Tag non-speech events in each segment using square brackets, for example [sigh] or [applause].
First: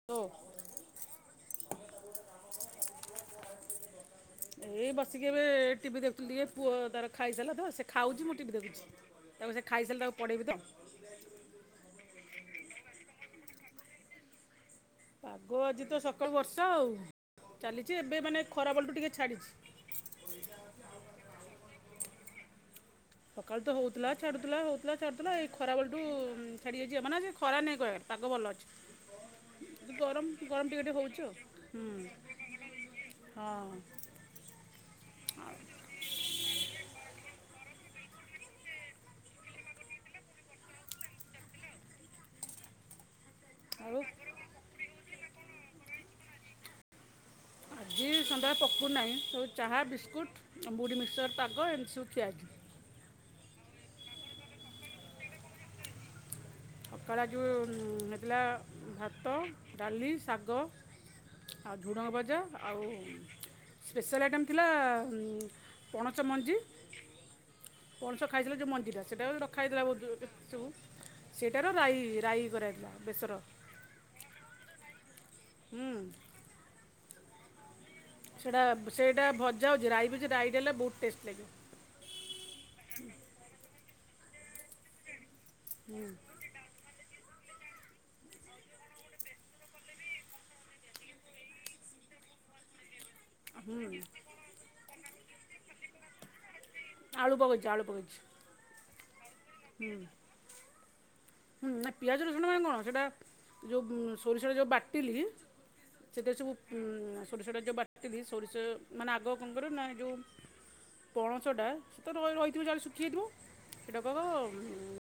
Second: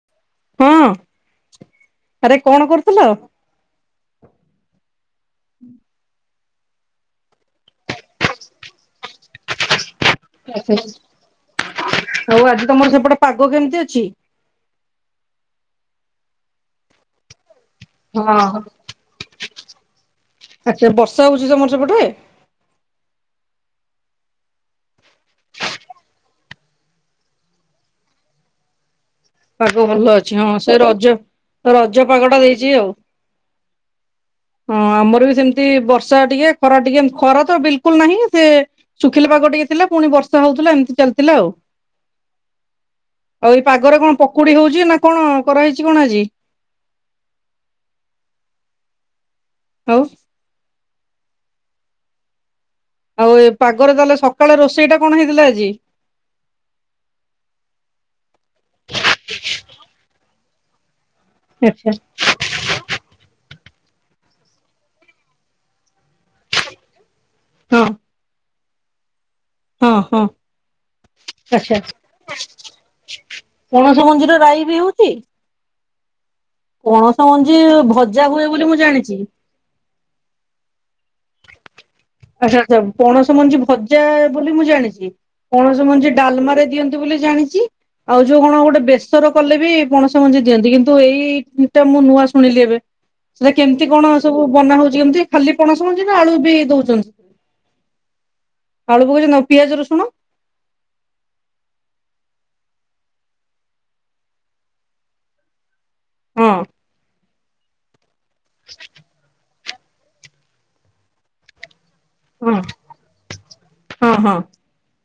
[unintelligible] ହଁ। ଆରେ କଣ କରୁଥିଲ? ଏଇ ବସିକି ଏବେ ଟିଭି ଦେଖୁଥିଲି ଟିକେ। ପୁଅ ତାର ଖାଇସାଇଲା ତ। ସେ ଖାଉଚି, ମୁଁ ଟିଭି ଦେଖୁଛି। ତା ପରେ ସେ ଖାଇସାଇଲେ ତାକୁ ପଢ଼େଇବି ତ ଆଉ ଆଜି ତମର ସେପଟେ ପାଗ କେମିତି ଅଛି? ପାଗ ଆଜି ତ ସକାଳୁ ବର୍ଷା ଆଉ। ଚାଲି ଚି ଏବେ ମାନେ ଖରାବେଳୁଠୁ ଟିକେ ଛାଡ଼ିଛି। ସେ ବର୍ଷା ହେଉଛି, ତମର ସେପଟେ? ସକାଳୁ ତ ହଉଥିଲ, ଛାଡୁଥିଲା। ହଉଥିଲା, ଛାଡୁଥିଲା। ଏଇ ଖରା ବେଳୁଠୁ ଛାଡି ଯାଇଛି ମାନେ, ସେ ଖରା ନାହିଁ କହିବାରେ ପାଗ ଭଲ ଅଛି। ପାଗ ଭଲ ଗରମ ଅଛି। ହଁ ଗରମ ସେ ଟିକେ ଟିକେ ରଜ। ହେଉଛି ଆଉ ହୁଁ ରଜ ପାଗ ଟା ଦେଇଛି ଆଉ। ହଁ। ହଁ ଆମର ବି ସେମିତି ବର୍ଷା ଟିକେ, ଖରା ଟିକେ ଖରା ତ ବିଲକୁଲ୍ ନାହିଁ। ସେ ଶୁଖିଲା ପାଗ ଟିକେ ଥିଲା, ପୁଣି ବର୍ଷା ହଉଥିଲା, ଏମିତି ଚାଲିଥିଲା ଆଉ। ଆଉ ଏଇ ପାଗରେ କଣ ପକୁଡି ହଉଚି, ନା କଣ କରା ହେଇଛି କଣ ଆଜି? ଆଜି ସନ୍ଧ୍ୟାବେଳେ ପକୁଡ଼ି ନାହିଁ। ସବୁ ଚାହା ଆଉ ବିସ୍କୁଟ ମୁୁଢି ମିକ୍ସର୍ ପାଗ ଏମିତି ସବୁ ଖିଆ ହେଇଛି। ଆଉ ଏ ପାଗରେ ତାହେଲେ ସକାଳେ ରୋଷେଇଟା କଣ ହେଇଥିଲା ଆଜି? ସକାଳେ ଯୋଉ ହେଇଥିଲା ଭାତ, ଡାଲି, ଶାଗ। ଆଉ ଆଚ୍ଛା ଝୁଡ଼ଙ୍ଗ ଭଜା। ଆଉ ସ୍ପେଶାଲ୍ ଆଇଟମ୍ ଥିଲା ପଣସ ମଞ୍ଜି। ହଁ ପଣସ ଖାଇଥିଲା ଯୋଉ ମଞ୍ଜିଟା, ସେଇଟା ବି ରଖା ହଁ ହଁ ହେଇଥିଲା ସବୁ। ସେଇଟାର ଆଚ୍ଛା ରାଇ, ରାଇ କରାଯାଇଥିଲା ବେସର। ପଣସ ମଞ୍ଜିର ରାଇ ବି ହଉଚି? ହୁଁ। ପଣସ ମଞ୍ଜି ଭଜା ହୁଏ ବୋଲି ମୁଁ ଜାଣିଛି। ଯାଉଛି ରାଇ ବିଛି ରାଇ ଦେଲେ ବହୁତ ଟେଷ୍ଟ୍ ଲାଗିବ। ଆଚ୍ଛା। ଆଚ୍ଛା। ପଣସ ମଞ୍ଜି ଭଜା ବୋଲି ମୁଁ ଜାଣିଛି। ପଣସ ମଞ୍ଜି ଡାଲମାରେ ଦିଅନ୍ତି ବୋଲି ଜାଣିଚି। ଆଉ ଯୋଉ କଣ ଗୋଟେ ବେସର କଲେ ବି ପଣସ ମଞ୍ଜି ଦିଅନ୍ତି କିନ୍ତୁ ଏଇଟା ମୁଁ ନୂଆ ଶୁଣିଲି ଏବେ। ସେଟା କେମ୍ତି କଣ ସବୁ ବନା ହଉଛି କେମ୍ତି ଖାଲି ପଣସ ମଞ୍ଜି ନା ଆଳୁ ବି ଦଉଚ ଆଳୁ ପକେଇଚି। ଆଳୁ ପକେଇଛି। ଆଳୁ ପକେଇଛନ୍ତି। ଆଉ ପିଆଜ ରସୁଣ? ହୁଁ ନା ପିଆଜ ରସୁଣ [unintelligible] ସେଟା ଯୋଉ ସୋରିଷ ଯୋଉ ବାଟିଲି ସେଟା ହଁ ସବୁ ଉ ସୋରିଷ ଟା ଯୋଉ ବାଟିଲି ସୋରିଷ ମାନେ ଆଗ ର ନା ଯୋଉ ପଣସଟା ତ ର ହଁ ରହିଥିବ ଜାହେଲେ ଶୁଖିଯାଇଥିବ। ହଁ ସେଇଟାକୁ ହଁ ଅ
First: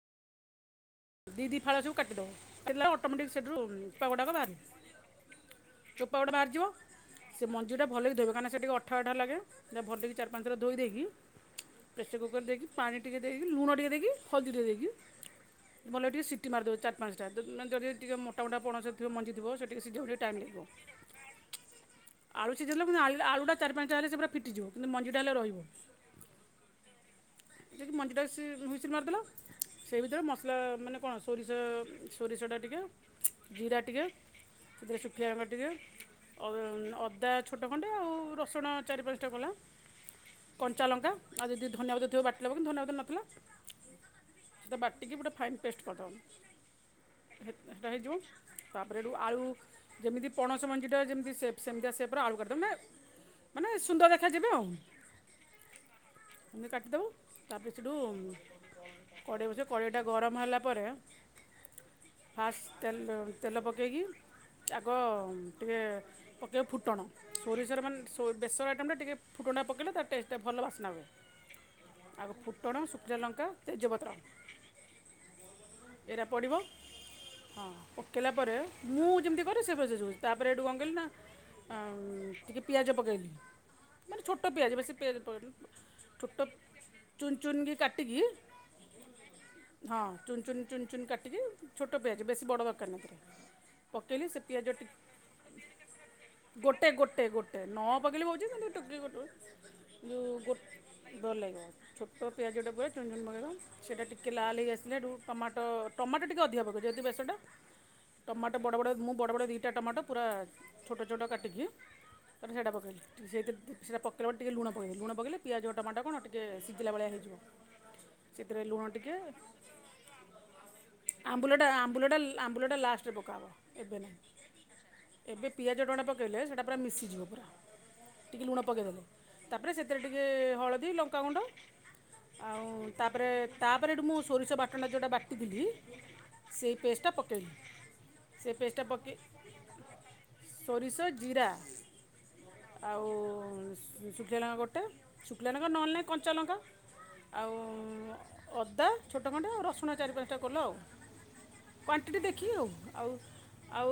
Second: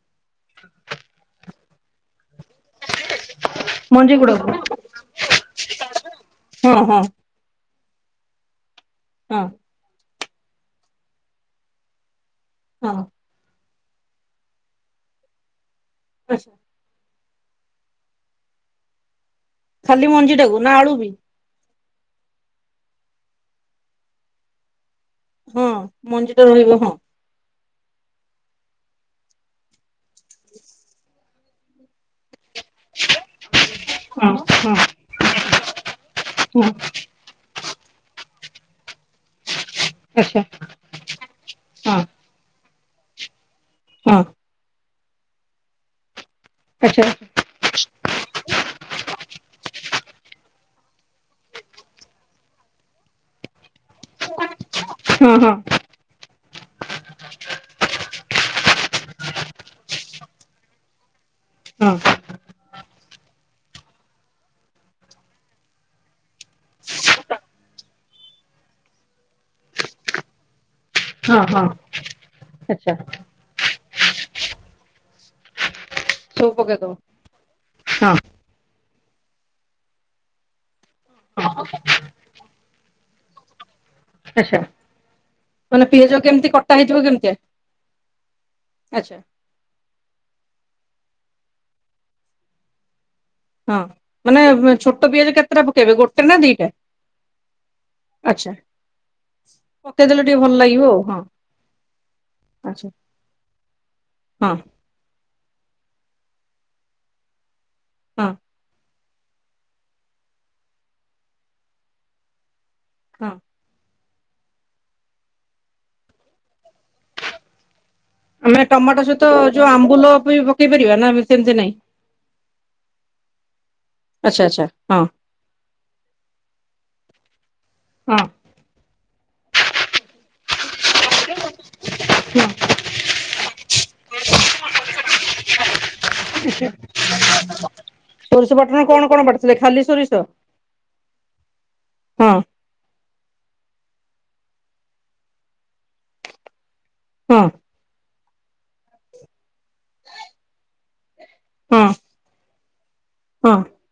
ଦି ଦି ଫାଳ ସବୁ କାଟି ଦବ। [unintelligible] ଅଟୋମେଟିକ୍ ସେଠିରୁ ମଞ୍ଜି ଚୋପାଗୁଡ଼ାକ ଗୁଡାକୁ ବାହାରିବ। ଚୁପାଗୁଡ଼ା ବାହାରିଯିବ। ହଁ ହଁ ସେ ମଞ୍ଜିଟା ଭଲକି ଧୋଇବ। କାରଣ ସେ ଟିକେ ଅଠା ଅଠା ଲାଗେ। ହଁ ସେଟା ଭଲକି ଚାରି ପାଞ୍ଚ ଥର ଧୋଇ ଦେଇକି ପ୍ରେସର କୁକର୍ ଦେଇକି, ହଁ ପାଣି ଟିକେ ଦେଇକି, ଲୁଣ ଟିକେ ଦେଇକି, ହଳଦୀ ଟିକେ ଦେଇକି ଭଲକି ଟିକେ ସିଟି ଆଚ୍ଛା। ମାରିଦେବେ, ଚାର୍ ପାଞ୍ଚଟା ଯଦି ଟିକେ ମୋଟା ମୋଟା ପଣସ ଥିବ ମଞ୍ଜିଥିବ। ସେ ଟିକେ ସିଝିବାକୁ ଖାଲି ଟିକେ ଟାଇମ୍ ଲାଗିବ। ମଞ୍ଜିଟାକୁ ନା ଆଳୁ ବି? ଆଳୁ ସିଝେଇଲେ ପୁଣି ଆଳୁ-ଆଳୁଟା ଚାରି ପାଞ୍ଚଟା ହେଲେ, ସେ ପୁରା ଫିଟିଯିବ କିନ୍ତୁ ମଞ୍ଜିଟା ହେଲେ ରହିବ। ହଁ ମଞ୍ଜି ଟା ରହିବ ହଁ। ଯଦି ମଞ୍ଜିଟା ହ୍ଵିସିଲ୍ ମାରିଦେଲ, ସେଇ ଭିତରେ ମସଲା ମାନେ କଣ ସୋରିଷ ସୋରିଷଟା ଟିକେ ଜିରା ଟିକେ। ହଁ ହଁ ସେଥିରେ [unintelligible] ଟିକେ ଅ ହଁ ଅଦା ଛୋଟ ଖଣ୍ଡେ ଆଉ ରସୁଣ ଚାରି ପାଞ୍ଚଟା କୋଲା। ଉଁ ହୁଁ। କଞ୍ଚା ଲଙ୍କା ଆଉ ଯଦି ଧନିଆପତ୍ର ଥିବ ବାଟିଲ ହବ କିନ୍ତୁ ଧନିଆପତ୍ର ନଥିଲା। ହଁ। ବାଟିିକି ପୁରା ଫାଇନ୍ ପେଷ୍ଟ କରିଦବ। ଆଚ। ହେ ହେଟା ହେଇଯିବ ତାପରେ ହେଠୁ ଆଳୁ। ଯେମିତି ପଣସ ମଞ୍ଜିଟା ଯେମତି ସେପ୍ ସେମିତି ସେପ୍ ର ଆଳୁ କାଟି ଦବ ନେ ମାନେ ସୁନ୍ଦର ଦେଖାଯିବେ ଆଉ। ହଁ ହଁ। କାଟିଦବ ତାପରେ ସେଠୁ କଡେଇ ବସେ କଡେଇଟା ଗରମ ହେଲା ପରେ ହଁ ଫାଷ୍ଟ ତେଲ ତେଲ ପକେଇକି। ଆଗ ଟିକିଏ ପକେଇବ ଫୁଟଣ। ସୋରିଷର ମାନେ ସୋ ବେସର ଆଇଟମରେ ଟିକେ ଫୁଟୁଣ ଡା ପକେଇଲେ ତା ଟେଷ୍ଟଟା ଭଲ ବାସନା ହୁଏ। ହଁ ହଁ ଆଉ ଫୁଟଣ, ଆଚ୍ଛା ଶୁଖିଲାଲଙ୍କା, ତେଜପତ୍ର। ଏଇରା ସବୁ ପଡ଼ିବ ପକେଇଦବ ହଁ ପକେଇଲା ପରେ। ମୁଁ ଯେମିତି କରେ ସେ [unintelligible] ତାପରେ ଏଠୁ କଣ କଲିନା। ଆଉଁ ଟିକିଏ ପିଆଜ ପକେଇଲି। ମାନେ ଛୋଟ ଆଚ୍ଛା ପିଆଜ ବେଶୀ ପିଆଜ ପ ମାନେ ପିଆଜ କେମିତି ଛୋଟ କଟା ହେଇଯିବ କେମିତିଆ ଚୁନ ଚୁନକି କାଟିକି। ଆଚ୍ଛା। ହଁ ଚୁନଚୁନ ଚୁନଚୁନ କାଟିକି ଛୋଟ ପିଆଜ ବେଶୀ ବଡ଼ ଦରକାରନି ଏଥିରେ। ହଁ ପକେଇଲି ସେ ମାନେ ପିଆଜ ଟି ଛୋଟ ପିଆଜ କେତେଟା ପକେଇବେ ଗୋଟେ ନା ଦିଟା ଗୋଟେ ଗୋଟେ ଗୋଟେ ନ ପକେଇଲେ ହଉଜି ଆଚ୍ଛା କିନ୍ତୁ [unintelligible] ପକେଇଦେଲେ ଯଉ ଟିକେ ଗୋ ଭଲ ଲାଗିବ ଆଉ ହଁ ଭଲଲାଗିବ ଛୋଟ ପିଆଜ ଡବା ଆଚ୍ଛା ଚୁନ ଚୁନ ବଗେଇବା। ସେଟା ଟିକିଏ ହଁ ଲାଲ୍ ହେଇ ଆସିଲା ଠୁ ଟମାଟୋ ଟମାଟୋ ଟିକେ ଅଧିକା ପକ ଯଦି ବେସରଟା। ହଁ ଟମାଟୋ ବଡ଼ ବଡ଼ ମୁଁ ବଡ଼ ବଡ଼ ଦିଇଟା ଟମାଟୋ ପୁରା ଛୋଟ ଛୋଟ କାଟିକି ତାପରେ ସେଟା ପ କେଇଲି ହଁ ସେଇ ଦି ସେରା ପକେଇଲା ବଳେ ଟିକେ ଲୁଣ ପକେଇ ଦେଲେ ଲୁଣ ପକେଇଲେ ପିଆଜ ଟମାଟ କଣ ଟିକିଏ ସିଝିଲା ଭଳିଆ ହେଇଯିବ। ଆମେ ସେଥିରେ ଲୁଣ ଟମାଟୋ ଟିକେ ସହିତ ଯୋଉ ଆମ୍ବୁଲ ବି ପକେଇ ପାରିବା ନା ସେମିତି ଆମ୍ବୁଲଟା ନାହିଁ। ଆମ୍ବୁଲଟା ଆମ୍ବୁଲଟା ଲାଷ୍ଟରେ ପକାହେବ ଏବେ ନାହିଁ ଆଚ୍ଛା ଆଚ୍ଛା ହଁ। ଏବେ ପିଆଜ ଟଣା ପକେଇଲେ ସେଟା ପୁରା ମିଶିଯିବ ପୁରା ହଁ ଟିକେ ଲୁଣ ପକେଇଦେଲେ। ତାପରେ ସେଥିରେ ଟିକେ ହଳଦୀ ଲଙ୍କାଗୁଣ୍ଡ ହଁ ଆଉ। ତାପରେ ତାପରେ ହେଠୁ ମୁଁ ସୋରିଷ ବାଟଣଟା ଯଉଟା ବାଟିଥିଲି ସେଇ ପେଷ୍ଟଟା ପକେଇଲି। ସୋରିଷ ବାଟଣା କଣ କଣ ବାଟି ଥିଲେ ଖାଲି ସୋ ସୋରିଷ, ଜିରା। ହଁ ଆଉ ଶୁଖିଲା ଲଙ୍କା ଗୋଟେ ଶୁଖିଲା ଲଙ୍କା ନହେଲେ ନାହିଁ କଞ୍ଚା ଲଙ୍କା। ହଁ ଆଉ। ଅଦା ଛୋଟ ଖଣ୍ଡେ ଆଉ ରସୁଣ ଚାରି ପାଞ୍ଚଟା କୋଲ ଆଉ ହଁ କ୍ୱା ଟିଟି ଦେଖି ଆଉ ଆଉ ହଁ ଆଉ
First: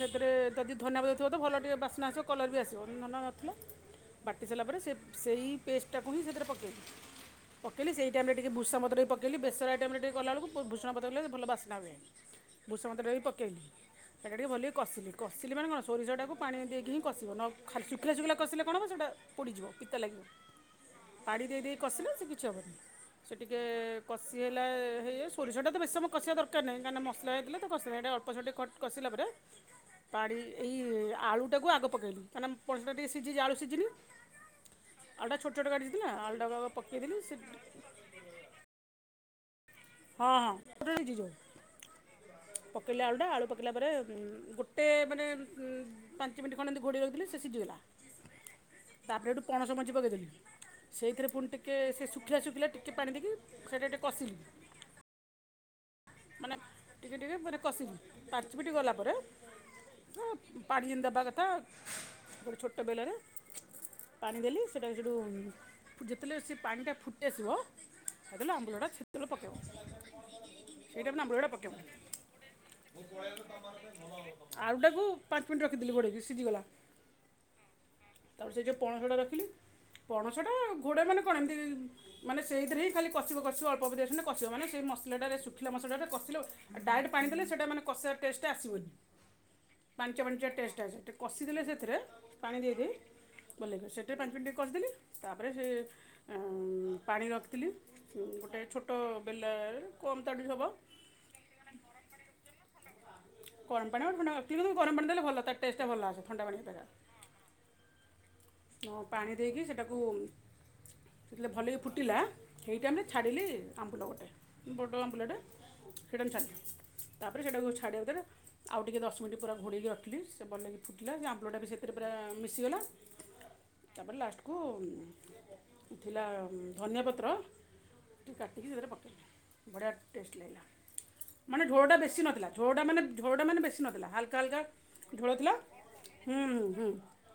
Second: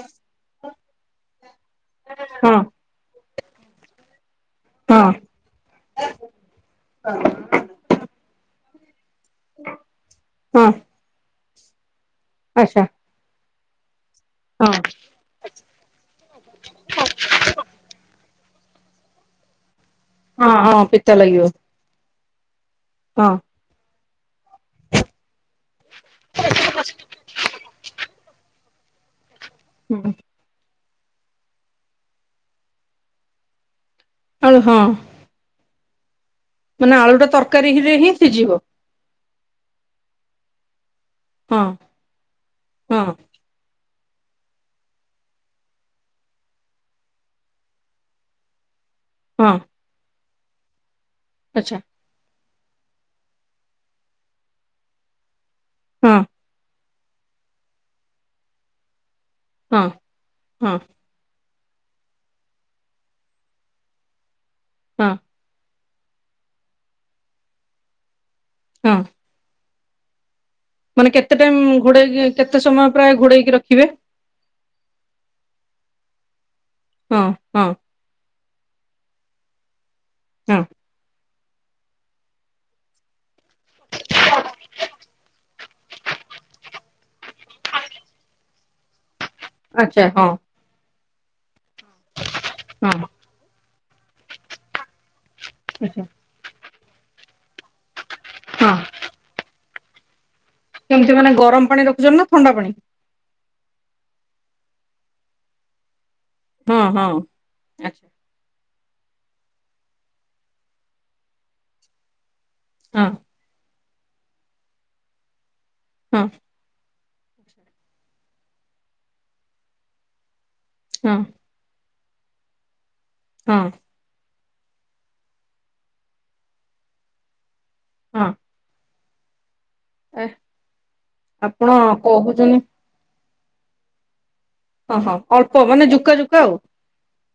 ସେଥିରେ ଯଦି ଧନିଆ ପତ୍ର ଥିବ ତ ଭଲ ଟିକେ ବାସ ନା କଲର ବି ହଁ ଆସିବ। ନନା ନଥିଲା ବାଟି ସାରିଲା ପରେ ସେ ହଁ ସେଇ ପେଷ୍ଟଟାକୁ ହିଁ ସେଥିରେ ପକେଇ ପକେଇଲି ସେଇ ଟାଇମରେ ଟିକିଏ ଭୂଷା ପତ ଟିକେ ପକେଇଲି ବେଷର ଆଇଟମରେ ଟିକେ କଲା ବେଳକୁ ପ ହଁ ଭୁଷଣା ପତକଲେ ଭଲ ବାସ୍ନା ହୁଏ। ଆଚ୍ଛା ଭୁ୍ରସଙ୍ଗ ପତର ବି ପକେଇଲି। ସେଇଟା ଟିକେ ଭଲିକି ହଁ କଷିଲି କଷିଲି ମାନେ କଣ ସୋରିଷଟକୁଣି ଦେଇକିଁ କଷିବ ନ ଖ ଶୁଖିଲା ଶୁଖିଲା କସିଲେ କଣ ହେବ ସେଇଟା ପୋଡ଼ିଯିବ ପୀତା ଲାଗିବ ହଁ ହଁ ପିତା ପାପି ଲାଗିବ ଦେଇ ଦେଇ କସିଲେ ସେ କିଛି ହେବନି ହଁ ସେଟି ଟିକେ କଷି ହେଲା ହେଇ ସୋରିଷଟା ତ ବେଶୀ ସମ କଷିବା ଦରକାର ନାହିଁ କାହିଁକି ମସଲା ହେଇଲେତ କସିଲି ଏଟା ଅଳ୍ପେ କସିଲା ପରେ ହୁଁ। ପାଡ଼ି ଏଇ ଆଳୁଟାକୁ ଆଗ ପକେଇଲି କାହିଁିନା ପଣଞ୍ଚଟା ଟିକେ ସିଝିଛି ଆଳୁ ସିଝିନି ଆଉ ହଁ। ଆଳୁଟା ଛୋଟ ଛୋଟ କାଟି ଥିଲିନା ଆଳୁଟା ପକେଇଦଥିଲି ସେ ସେବି ସିଝିବ। ହଁ ହଁ ଜଳିଯିବ ହଁ ହଁ ପକେଇଲେ ଆଳୁଟା ଆଳୁ ପକ୍ ପକେଇଲା ପରେ ଗୋଟେ ମାନେ ପାଞ୍ଚ ମିନିଟ୍ ଖଣ୍ଡେ ଏମିତି ଘୋଡ଼େଇକି ରହିଦେଲେ ସେ ସିଝିଗଲା। [inaudible] ତାପରେ ଏଠୁ ପଣସ ମଞ୍ଚି ପକାଇଦେଲି ସେଇଥିରେ ପୁଣି ଟିକେ ଆଚ୍ଛା ସେ ଶୁଖିଲା ଶୁଖିଲା ଟିକ୍ ଟିକେ ପାଣି ଦେଇକି ସେଇଟା ଟିକେ କଷିଲି ହଁ। ମାନେ ଟିକେ ଟିକେ ପରେ କଷିବି ପାଞ୍ଚ ମିନିଟ୍ ଗଲା ପରେ ହଁ ହୁଁ ହଁ ପାଡ଼ି ଯେମିତି ଦବା କଥା ଗୋଟେ ଛୋଟ ବେଲାରେ ପାଣି ଦେଲି ସେଇଟା ହଁ ସେଠୁ ଯେତେଏଲେ ସେ ପାଣିଟା ଫୁଟି ଆସିବ [inaudible] ତାପରେ ଅମ୍ବୁଲଟା ହଁ ସେତେବେଳେ ପକେଇବ। ମାନେ କେତେ ଟାଇମ୍ ଘୋଡେଇକି କେତେ ସମୟ ପ୍ରାୟ ଘୋଡେଇକି ରଖିବେ? ଆଳୁଟାକୁ ପାଞ୍ଚ ମିନିଟ୍ ରଖିଥିଲି ଘୋଡେ଼ଇ କି ସିଝିଗଲା। ହଁ ହଁ। ତାପରେ ସେ ଯୋଉ ପଣସଟା ରଖିଲି ପଣସଟା ହଁ ଘୋଡେ଼ଇ ମାନେ କଣ ଏମତି ଇ ମାନେ ସେଇଥିରେ ହି ଖାଲି କସିବ କସିବ ଅଳ୍ପ କସିବ ମାନେ ସେଇ ମସଲାଟାରେ ସୁ ସୁଖିଲା ମସଲାଟାରେ କଷିଲ ଆ ଡାଇରେଟ୍ ପାଣି ଦେଲେ ସେଟା ମାନେ କିଷିବାର ଟେଷ୍ଟଟା ଆସିବନି। ଆଚ୍ଛା ପାଞ୍ଚ ହଁ ମିନିଟରେ ଟେଷ୍ଟ ଆସେ ଟିକେ କଷିଦେଲେ ସେଥିରେ ପାଣି ଦେଇ ହଁ ଦେଇ ଭଲ ଲାଗିବ ସେଠିରେ ପାଞ୍ଚ ମିନିଟ୍ କଷିଦେଲି ତାପରେ ସେ ଆଚ୍ଛା ଆଁ ପାଣି ରଖିଥିଲି। ଉଁ ଗୋଟେଏ ହଁ ଛୋଟ ବେଲାରେ କମ୍ ତାଡ଼ି ହବ। କେମିତି ମାନେ ଗରମ ପାଣି ରଖୁଛନ୍ତି ନା ଥଣ୍ଡା ପାଣି? ଗରମ ପାଣି ହୋଉ ଥଣ୍ଡା କିନ୍ତୁ ଗରମ ପାଣି ଦେଲେ ଭଲ ତାର ଟେଷ୍ଟଟା ଭଲ ଆସେ। ଥଣ୍ଡା ପାଣି ହଁ ଦବା ହଁ ଆଚ୍ଛା ଅଁ ପାଣି ଦେଇକି ସେଟାକୁ ଯେତେବେଳେ ଭଲକି ଫୁଟିଲା। ସେଇ ଟାଇମ୍ ରେ ହଁ ଛାଡ଼ିଲି ଆମ୍ବୁଲ ଗୋଟେ ବଡ଼ ଆମ୍ବୁଲଟେ ସେଇଟା ହଁ ମୁଁ ଛାଡ଼ିଲି। ତାପରେ ସେଟାକୁ ଛାଡ଼ିବାକୁ ଭିତରେ ଆଉ ଟିକେ ଦଶ ମିନିଟ୍ ପୁରା ଭଲକି ଘୋଡ଼େଇକି ରଖିଲି ସେ ଭଲକି ଫୁିଟିଲା ହଁ ସେ ଆମ୍ବୁଲଟାବି ସେ ସେଟା ପୁରା ମିଶିଗଲା ହଁ। ତାପରେ ଲାଷ୍ଟକୁ ଥିଲା ଧନିଆ ପତ୍ର ହଁ ଟିକେ କାଟିକି ତାଧିରେ ପକେଇଲି। ବଢ଼ିଆ ଏ ଟେଷ୍ଟ ଲାଗିଲା ମାନେ ଆପଣ ଝୋଳଟା ବେଶୀ ନଥିଲା କହୁଛନ୍ତି ଝୋଳଟା ମାନେ ଝୋଳଟା ମାନେ ବେଶୀ ନଥିଲା ହଲକା ହାଲକା ହଁ ହଁ ଝୋଳ ଥିଲା ଅଳ୍ପ ମାନେ ଜୁକା ଜୁକା ହୁଁ ଆଉ ହୁଁ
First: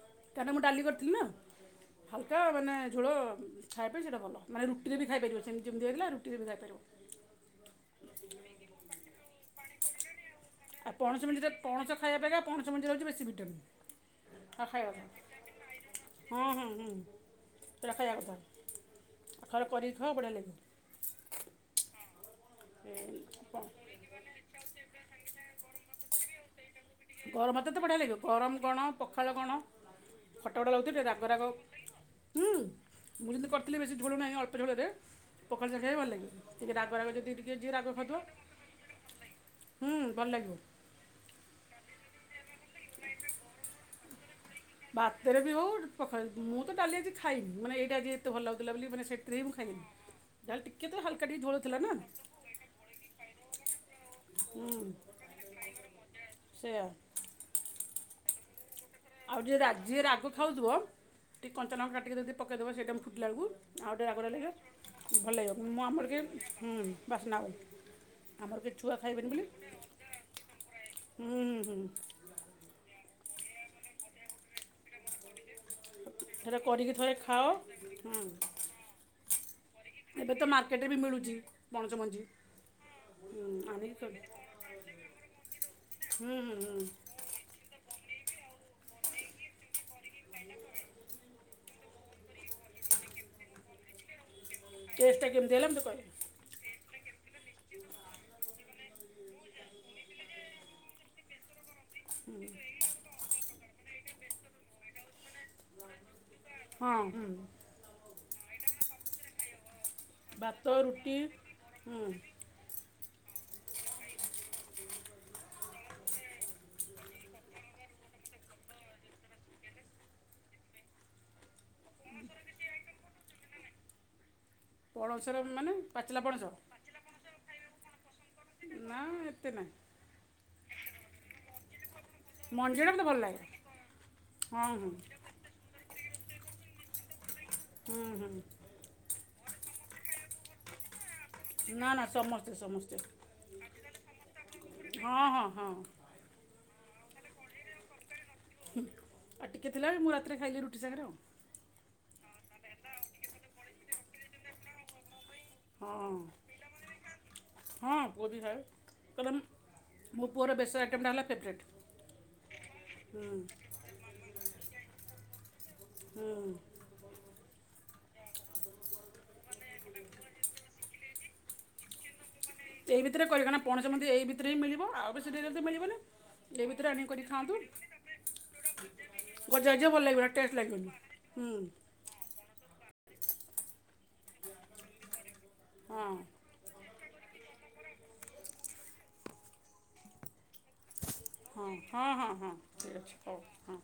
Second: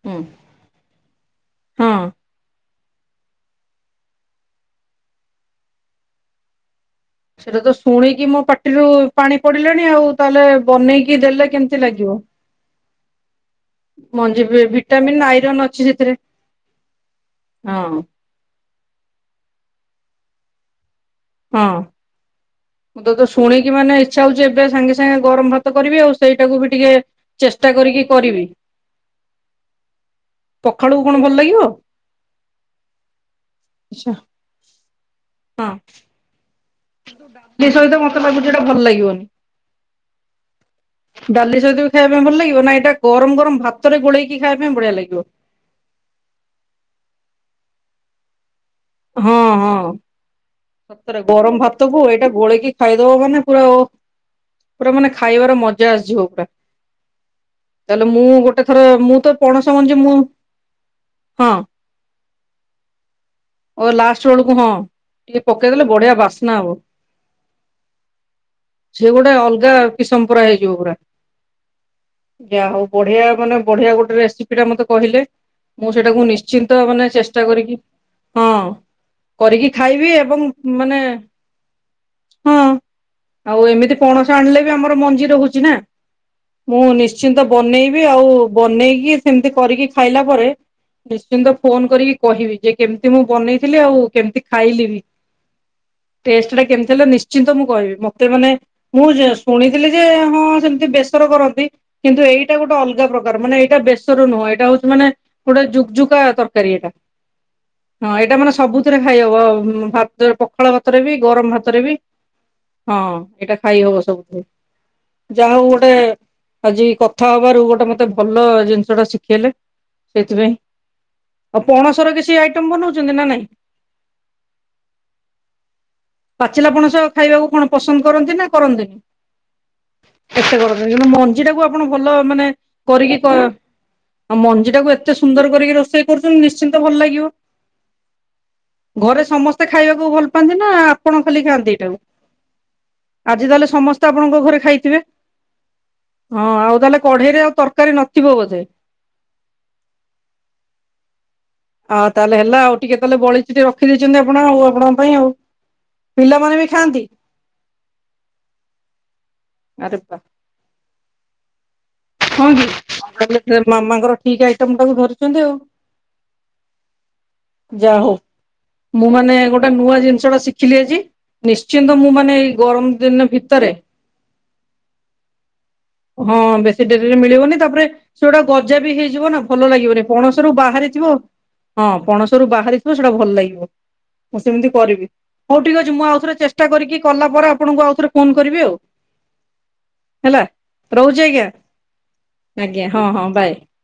ହଁ କାହିଁକିନା ମୁଁ ଡାଲି କରିଥିଲିନା ହଁ ହାଲୁ ସେଇଟା ମାନେ ଝୋଳ ଖାଇବା ପାଇଁ ସେଇଟା ଭଲ ମାନେ ରୁଟିରେବି ଖାଇପାରିବ ସେମିତି ଯେମିତି ହେଲା ରୁଟିରେବି ଖାଇପାରିବ। ସେଇଟାତ ଶୁଣିକି ମୋ ପାଟିରୁ ପାଣି ପଡିଲାଣି ଆଉ ତାହେଲେ ଆଉ ବନେଇକି ପଣସ ମଞ୍ଜିଟା ଦେଲେ କେମିତି ପଣସ ଖାଇବା ଲାଗିବ। ଅପେକ୍ଷା ପଣସ ମଞ୍ଜିରେ ହୋଉଚି ବେଶୀ ମଞ୍ଜି ଭଟାମିନ୍ ଆ ଖାଇବା ଭିଟାମିନ୍ ଆଇରନ୍ ଅଛି ସେଥିରେ ହଁ ହଁ ହଁ। ହଁ ହେଟା ଖାଇବା କଥା ଥରେ କରିକି ଖାଆ ବଢିଆ ଲାଗିବ। ହଁ। ଏ, ମୋତେ ତ ପ- ଶୁଣିକି ମାନେ ଇଚ୍ଛା ହଉଛି ଏବେ ସାଙ୍ଗେ ସାଙ୍ଗେ ଗରମ ଭାତ କରିବି ଆଉ ସେଇଟାକୁ ବି ଟିକେ ଗରମ ଚେଷ୍ଟା ଭାତରେ ତ ବଢିଆ କରିକି ଲାଗିବ କରିବି ଗରମ କଣ ପଖାଳ କଣ ଖଟା ଖଟା ଲାଗୁଥିବ ପଖାଳକୁ ଟିକେ କଣ ରାଗ ଭଲ ରାଗ ଲାଗିବ ହୁଁ, ମୁଁ ଯେମିତି କରିଥିଲି ବେଶୀ ଆଛା ଝୋଳ ନାହିଁ ଅଳ୍ପ ଝୋଳରେ ପଖାଳ ହଁ। ସାଙ୍ଗେ ଖାଇବ ଭଲ ଲାଗିବ ଟିକେ ରାଗ ରାଗ ଯଦି ଟିକେ ଡାଲି ଯିଏ ରାଗ ସହିତ ମତେ ଖାଉଥିବ ଲାଗୁଛି ଏଇଟା ଭଲ ଲାଗିବନି ହୁଁ ଭଲ ଲାଗିବ। ଡାଲି ସହିତ ବି ଖାଇବା ପାଇଁ ଭଲ ଲାଗିବ ନା ଏଇଟା ଗରମ ଗରମ ଭାତରେ ଗୋଳେଇକି [inaudible] ଖାଇବା ପାଇଁ ବଢିଆ ଲାଗିବ ଭାତରେ ବି ହଉ ପଖାଳ ମୁଁ ତ ଡାଲି ଆଜି ଖାଇନି ମାନେ ଏଇଟା ଆଜି ଏତେ ଭଲ ଲାଗୁଥିଲା ବୋଲି ମାନେ ହଁ, ସେଥିରେ ହିଁ ମୁଁ ଖାଇଲିନି ହଁ। ଯାହେଲେ ଟିକେ ତ ସତରେ ହାଲକା ଟିକେ ଝୋଳ ଗରମ ଥିଲା ନା ଭାତକୁ ଏଇଟା ଗୋଳେଇକି ଖାଇଦବ ମାନେ ପୁରା ଓ ପୁରା ମାନେ ଖାଇବାର ମଜା ଆସିଯିବ ପୁରା ସେଇଆ ତାହେଲେ ମୁଁ ଗୋଟେ ଥର ମୁଁ ତ ଆଉ ଯିଏ ପଣସ ମଞ୍ଜି ରାଜିଏ ମୁଁ ରାଗ ଖାଉଥିବ ହଁ ଟିକେ କଞ୍ଚାଲଙ୍କା କାଟିକି ଯଦି ପକେଇ ଦବ ସେଇ ଟାଇମ ଫୁଟିଲା ବେଳକୁ ଓ ଆଉ ଟିକେ ଲାଷ୍ଟ ରାଗ ଲାଗିଲେ ବେଳକୁ ହଁ ଭଲ ଟିକେ ଲାଗିବ ମୁଁ ପକେଇଦେଲେ ଆମର ବଢିଆ କେବେ ବାସ୍ନା ହବ ହୁଁ ବାସ୍ନା ହୁଏନି। ଆମର କେହି ଛୁଆ ସେ ଖାଇବେନି ଗୋଟେ ବୋଲି ଅଲଗା କିସମ ପୁରା ହେଇଯିବ ପୁରା। ହୁଁ, ହୁଁ [unintelligible] ଯାହା ହଉ ବଢିଆ ମାନେ ବଢିଆ ଗୋଟେ ରେସିପି ଟା ମତେ କହିଲେ। ମୁଁ ସେଇଟାକୁ ସେଟା ନିଶ୍ଚିନ୍ତ କରିକି ମାନେ ଥରେ ଖାଅ ଚେଷ୍ଟା କରିକି ହଁ ହୁଁ। କରିକି ଖାଇବି ଏବେ ଏବଂ ତ ମାର୍କେଟରେ ମାନେ ବି ମିଳୁଛି ପଣସ ମଞ୍ଜି ହଁ। ହୁଁ, ଆଉ ଆଣିକି ଏମିତି କରି- ପଣସ ଆଣିଲେ ବି ଆମର ମଞ୍ଜି ରହୁଛି ନା ହୁଁ ହୁଁ ହୁଁ ମୁଁ ନିଶ ନିଶ୍ଚିନ୍ତ ବନେଇବି ଆଉ ବନେଇକି ସେମିତି କରିକି ଖାଇଲା ପରେ ନିଶ୍ଚିନ୍ତ ଫୋନ କରିକି କହିବି ଯେ କେମିତି ମୁଁ ବନେଇଥିଲି ଆଉ କେମିତି ଖାଇଲି ବି। ଟେଷ୍ଟ ଟା କେମତି ହେଲା ମତେ କହିବେ। ଟେଷ୍ଟ ଟା କେମିତି ହେଲେ ନିଶ୍ଚିନ୍ତ ମୁଁ କହିବି ମୋତେ ମାନେ ମୁଁ ଶୁଣିଥିଲି ଯେ ହଁ ସେମିତି ବେସର କରନ୍ତି କିନ୍ତୁ ଏଇଟା ଗୋଟେ ଅଲ ଅଲଗା ପ୍ରକାର ମାନେ ଏଇଟା ବେଶର ନୁହଁ ଏଇଟା ହଉଛି ମାନେ ଗୋଟେ ଜୁଗଝୁକା ତ ହଁ, ହୁଁ। ହଁ, ଏଇଟା ମାନେ ସବୁଥିରେ ଖାଇହବ ଭାତ ପଖାଳ ଭାତରେ ବି ଗରମ ଭାତରେ ବି। ହୁଁ ହଁ, ଏଇଟା ଖାଇ ହବ ସବୁଥିରେ। ଯାହା ହଉ ଗୋଟେ ଆଜି କଥା ହବାରୁ ଗୋଟେ ମତେ ଭଲ ଜିନିଷ ଟା ଶିଖେଇଲେ। ସେଥିପାଇଁ ଆଉ ପଣସ ର କିଛି ଆଇଟମ୍ ବନଉଛନ୍ତି ନା ନାଇଁ। ପଣସର ମାନେ ପଣସ ପାଚିଲା ପଣସ ଖାଇବାକୁ କଣ ପସନ୍ଦ କରନ୍ତି ନା କରନ୍ତିନି। ନା ଏତେ ନାହିଁ ଏତେ କରନ୍ତି ନି କିନ୍ତୁ ମଞ୍ଜିଟା କୁ ଆପଣ ଭଲ ମାନେ ମଞ୍ଜିଟା ମୋତେ ଭଲ କରିକି ଲାଗେ [unintelligible] ଆଉ ହଁ ମଞ୍ଜି ହଁ ଟାକୁ ଏତେ ସୁନ୍ଦର କରିକି ରୋଷେଇ କରୁଛନ୍ତି ନିଶ୍ଚିନ୍ତ ଭଲ ଲାଗିବ। ହଁ, ହୁଁ। ଘରେ ସମସ୍ତେ ଖାଇବାକୁ ଭଲ ପାଆନ୍ତି ନା ଆପ ଆପଣ ଖାଲି ଖାଆନ୍ତି ନା ଏଇଟାକୁ ନା ସମସ୍ତେ ସମସ୍ତେ ଆଜି ତାହଲେ ସମସ୍ତେ ଆପଣଙ୍କ ଘରେ ଖାଇଥିବେ। ହଁ ହଁ ହଁ ହଁ, ଆଉ ତାହେଲେ କଢେଇରେ ଆଉ ତରକାରୀ ନଥିବ ବୋଧେ। ହୁଁ, ଆଉ ଟିକିଏ ଥିଲାବେଳେ ମୁଁ ରାତିରେ ଖାଇଲି ରୁଟି ସାଗରେ ଆଉ। ଆଉ ତାହେଲେ ହେଲା ଆଉ ଟିକେ ତାହେଲେ ବଳିଚି ରଖି ଦେଇଛନ୍ତି ଆପଣ ଆଉ ଆପଣଙ୍କ ପାଇଁ ଆଉ। ହଁ ପିଲାମାନେ ବି ଖାଆନ୍ତି। ହଁ, ପୁଅଭି ଖାଏ କହିଲେ ଆରେ ବା ମୋ ପୁଅର ବେଶ ଆଇଟମ୍ ଟା ହେଲା ଫେଭ୍ରେଟ। ହଁ, ଅପା ତ ମାମାଙ୍କର ଠିକ୍ ଆଇଟମ ଟାକୁ ଧରିଛନ୍ତି ଆଉ [unintelligible] ହଁ। ଯାହା ହଉ ମୁଁ ମାନେ ଗୋଟେ ନୂଆ ଜିନିଷ ଟା ଶିଖିଲି ଆଜି ନିଶ୍ଚିନ୍ତ ମୁଁ ମାନେ। ଗରମ ଏଇ ଦିନ ଭିତରେ କରିବି କାଇଁ ନା ପଣସମଞ୍ଜି ଏଇ ଭିତରେ ହି ମିଳିବ, ଆଉ ବେଶୀ ଡେରି ହେଲେ ତ ମିଳିବନି। ହଁ ଏଇ ବେଶୀ ଭିତରେ ଆଣିକି ଡେରିରେ କରି ଖାଆନ୍ତୁ ମିଳିବନି। ତାପରେ ସେଗୁଡା ଗଜା ବି ହେଇଯିବ ନା ଗଜା ଭଲ ହେଇଯିବ ଲାଗିବନି, ଲାଗିବ ଟେଷ୍ଟ ପଣସରୁୁ ଲାଗିବନି ବାହାରିଯିବ। ହୁଁ। ହଁ ପଣସ ରୁ ବାହାରିଥିବ ସେଟା ଭଲ ଲାଗିବ, ମୁଁ ସେମିତି କରିବି ହଉ ଠିକ୍ ଅଛି ମୁଁ ହଁ ଆଉ ଥରେ ଚେ ଟା କରିକି କଲା ପରେ ଆପଣଙ୍କୁ ଆଉ ଥରେ ଫୋନ କରିବି ଆଉ, ହେଲା। ରହୁଛି ଆଜ୍ଞା। ହଁ ହଁ ହଁ ହଁ ଆଜ୍ଞା ଠିକ୍ ହଁ ଅଛି ହଁ ହଉ ବାଏ। ହଁ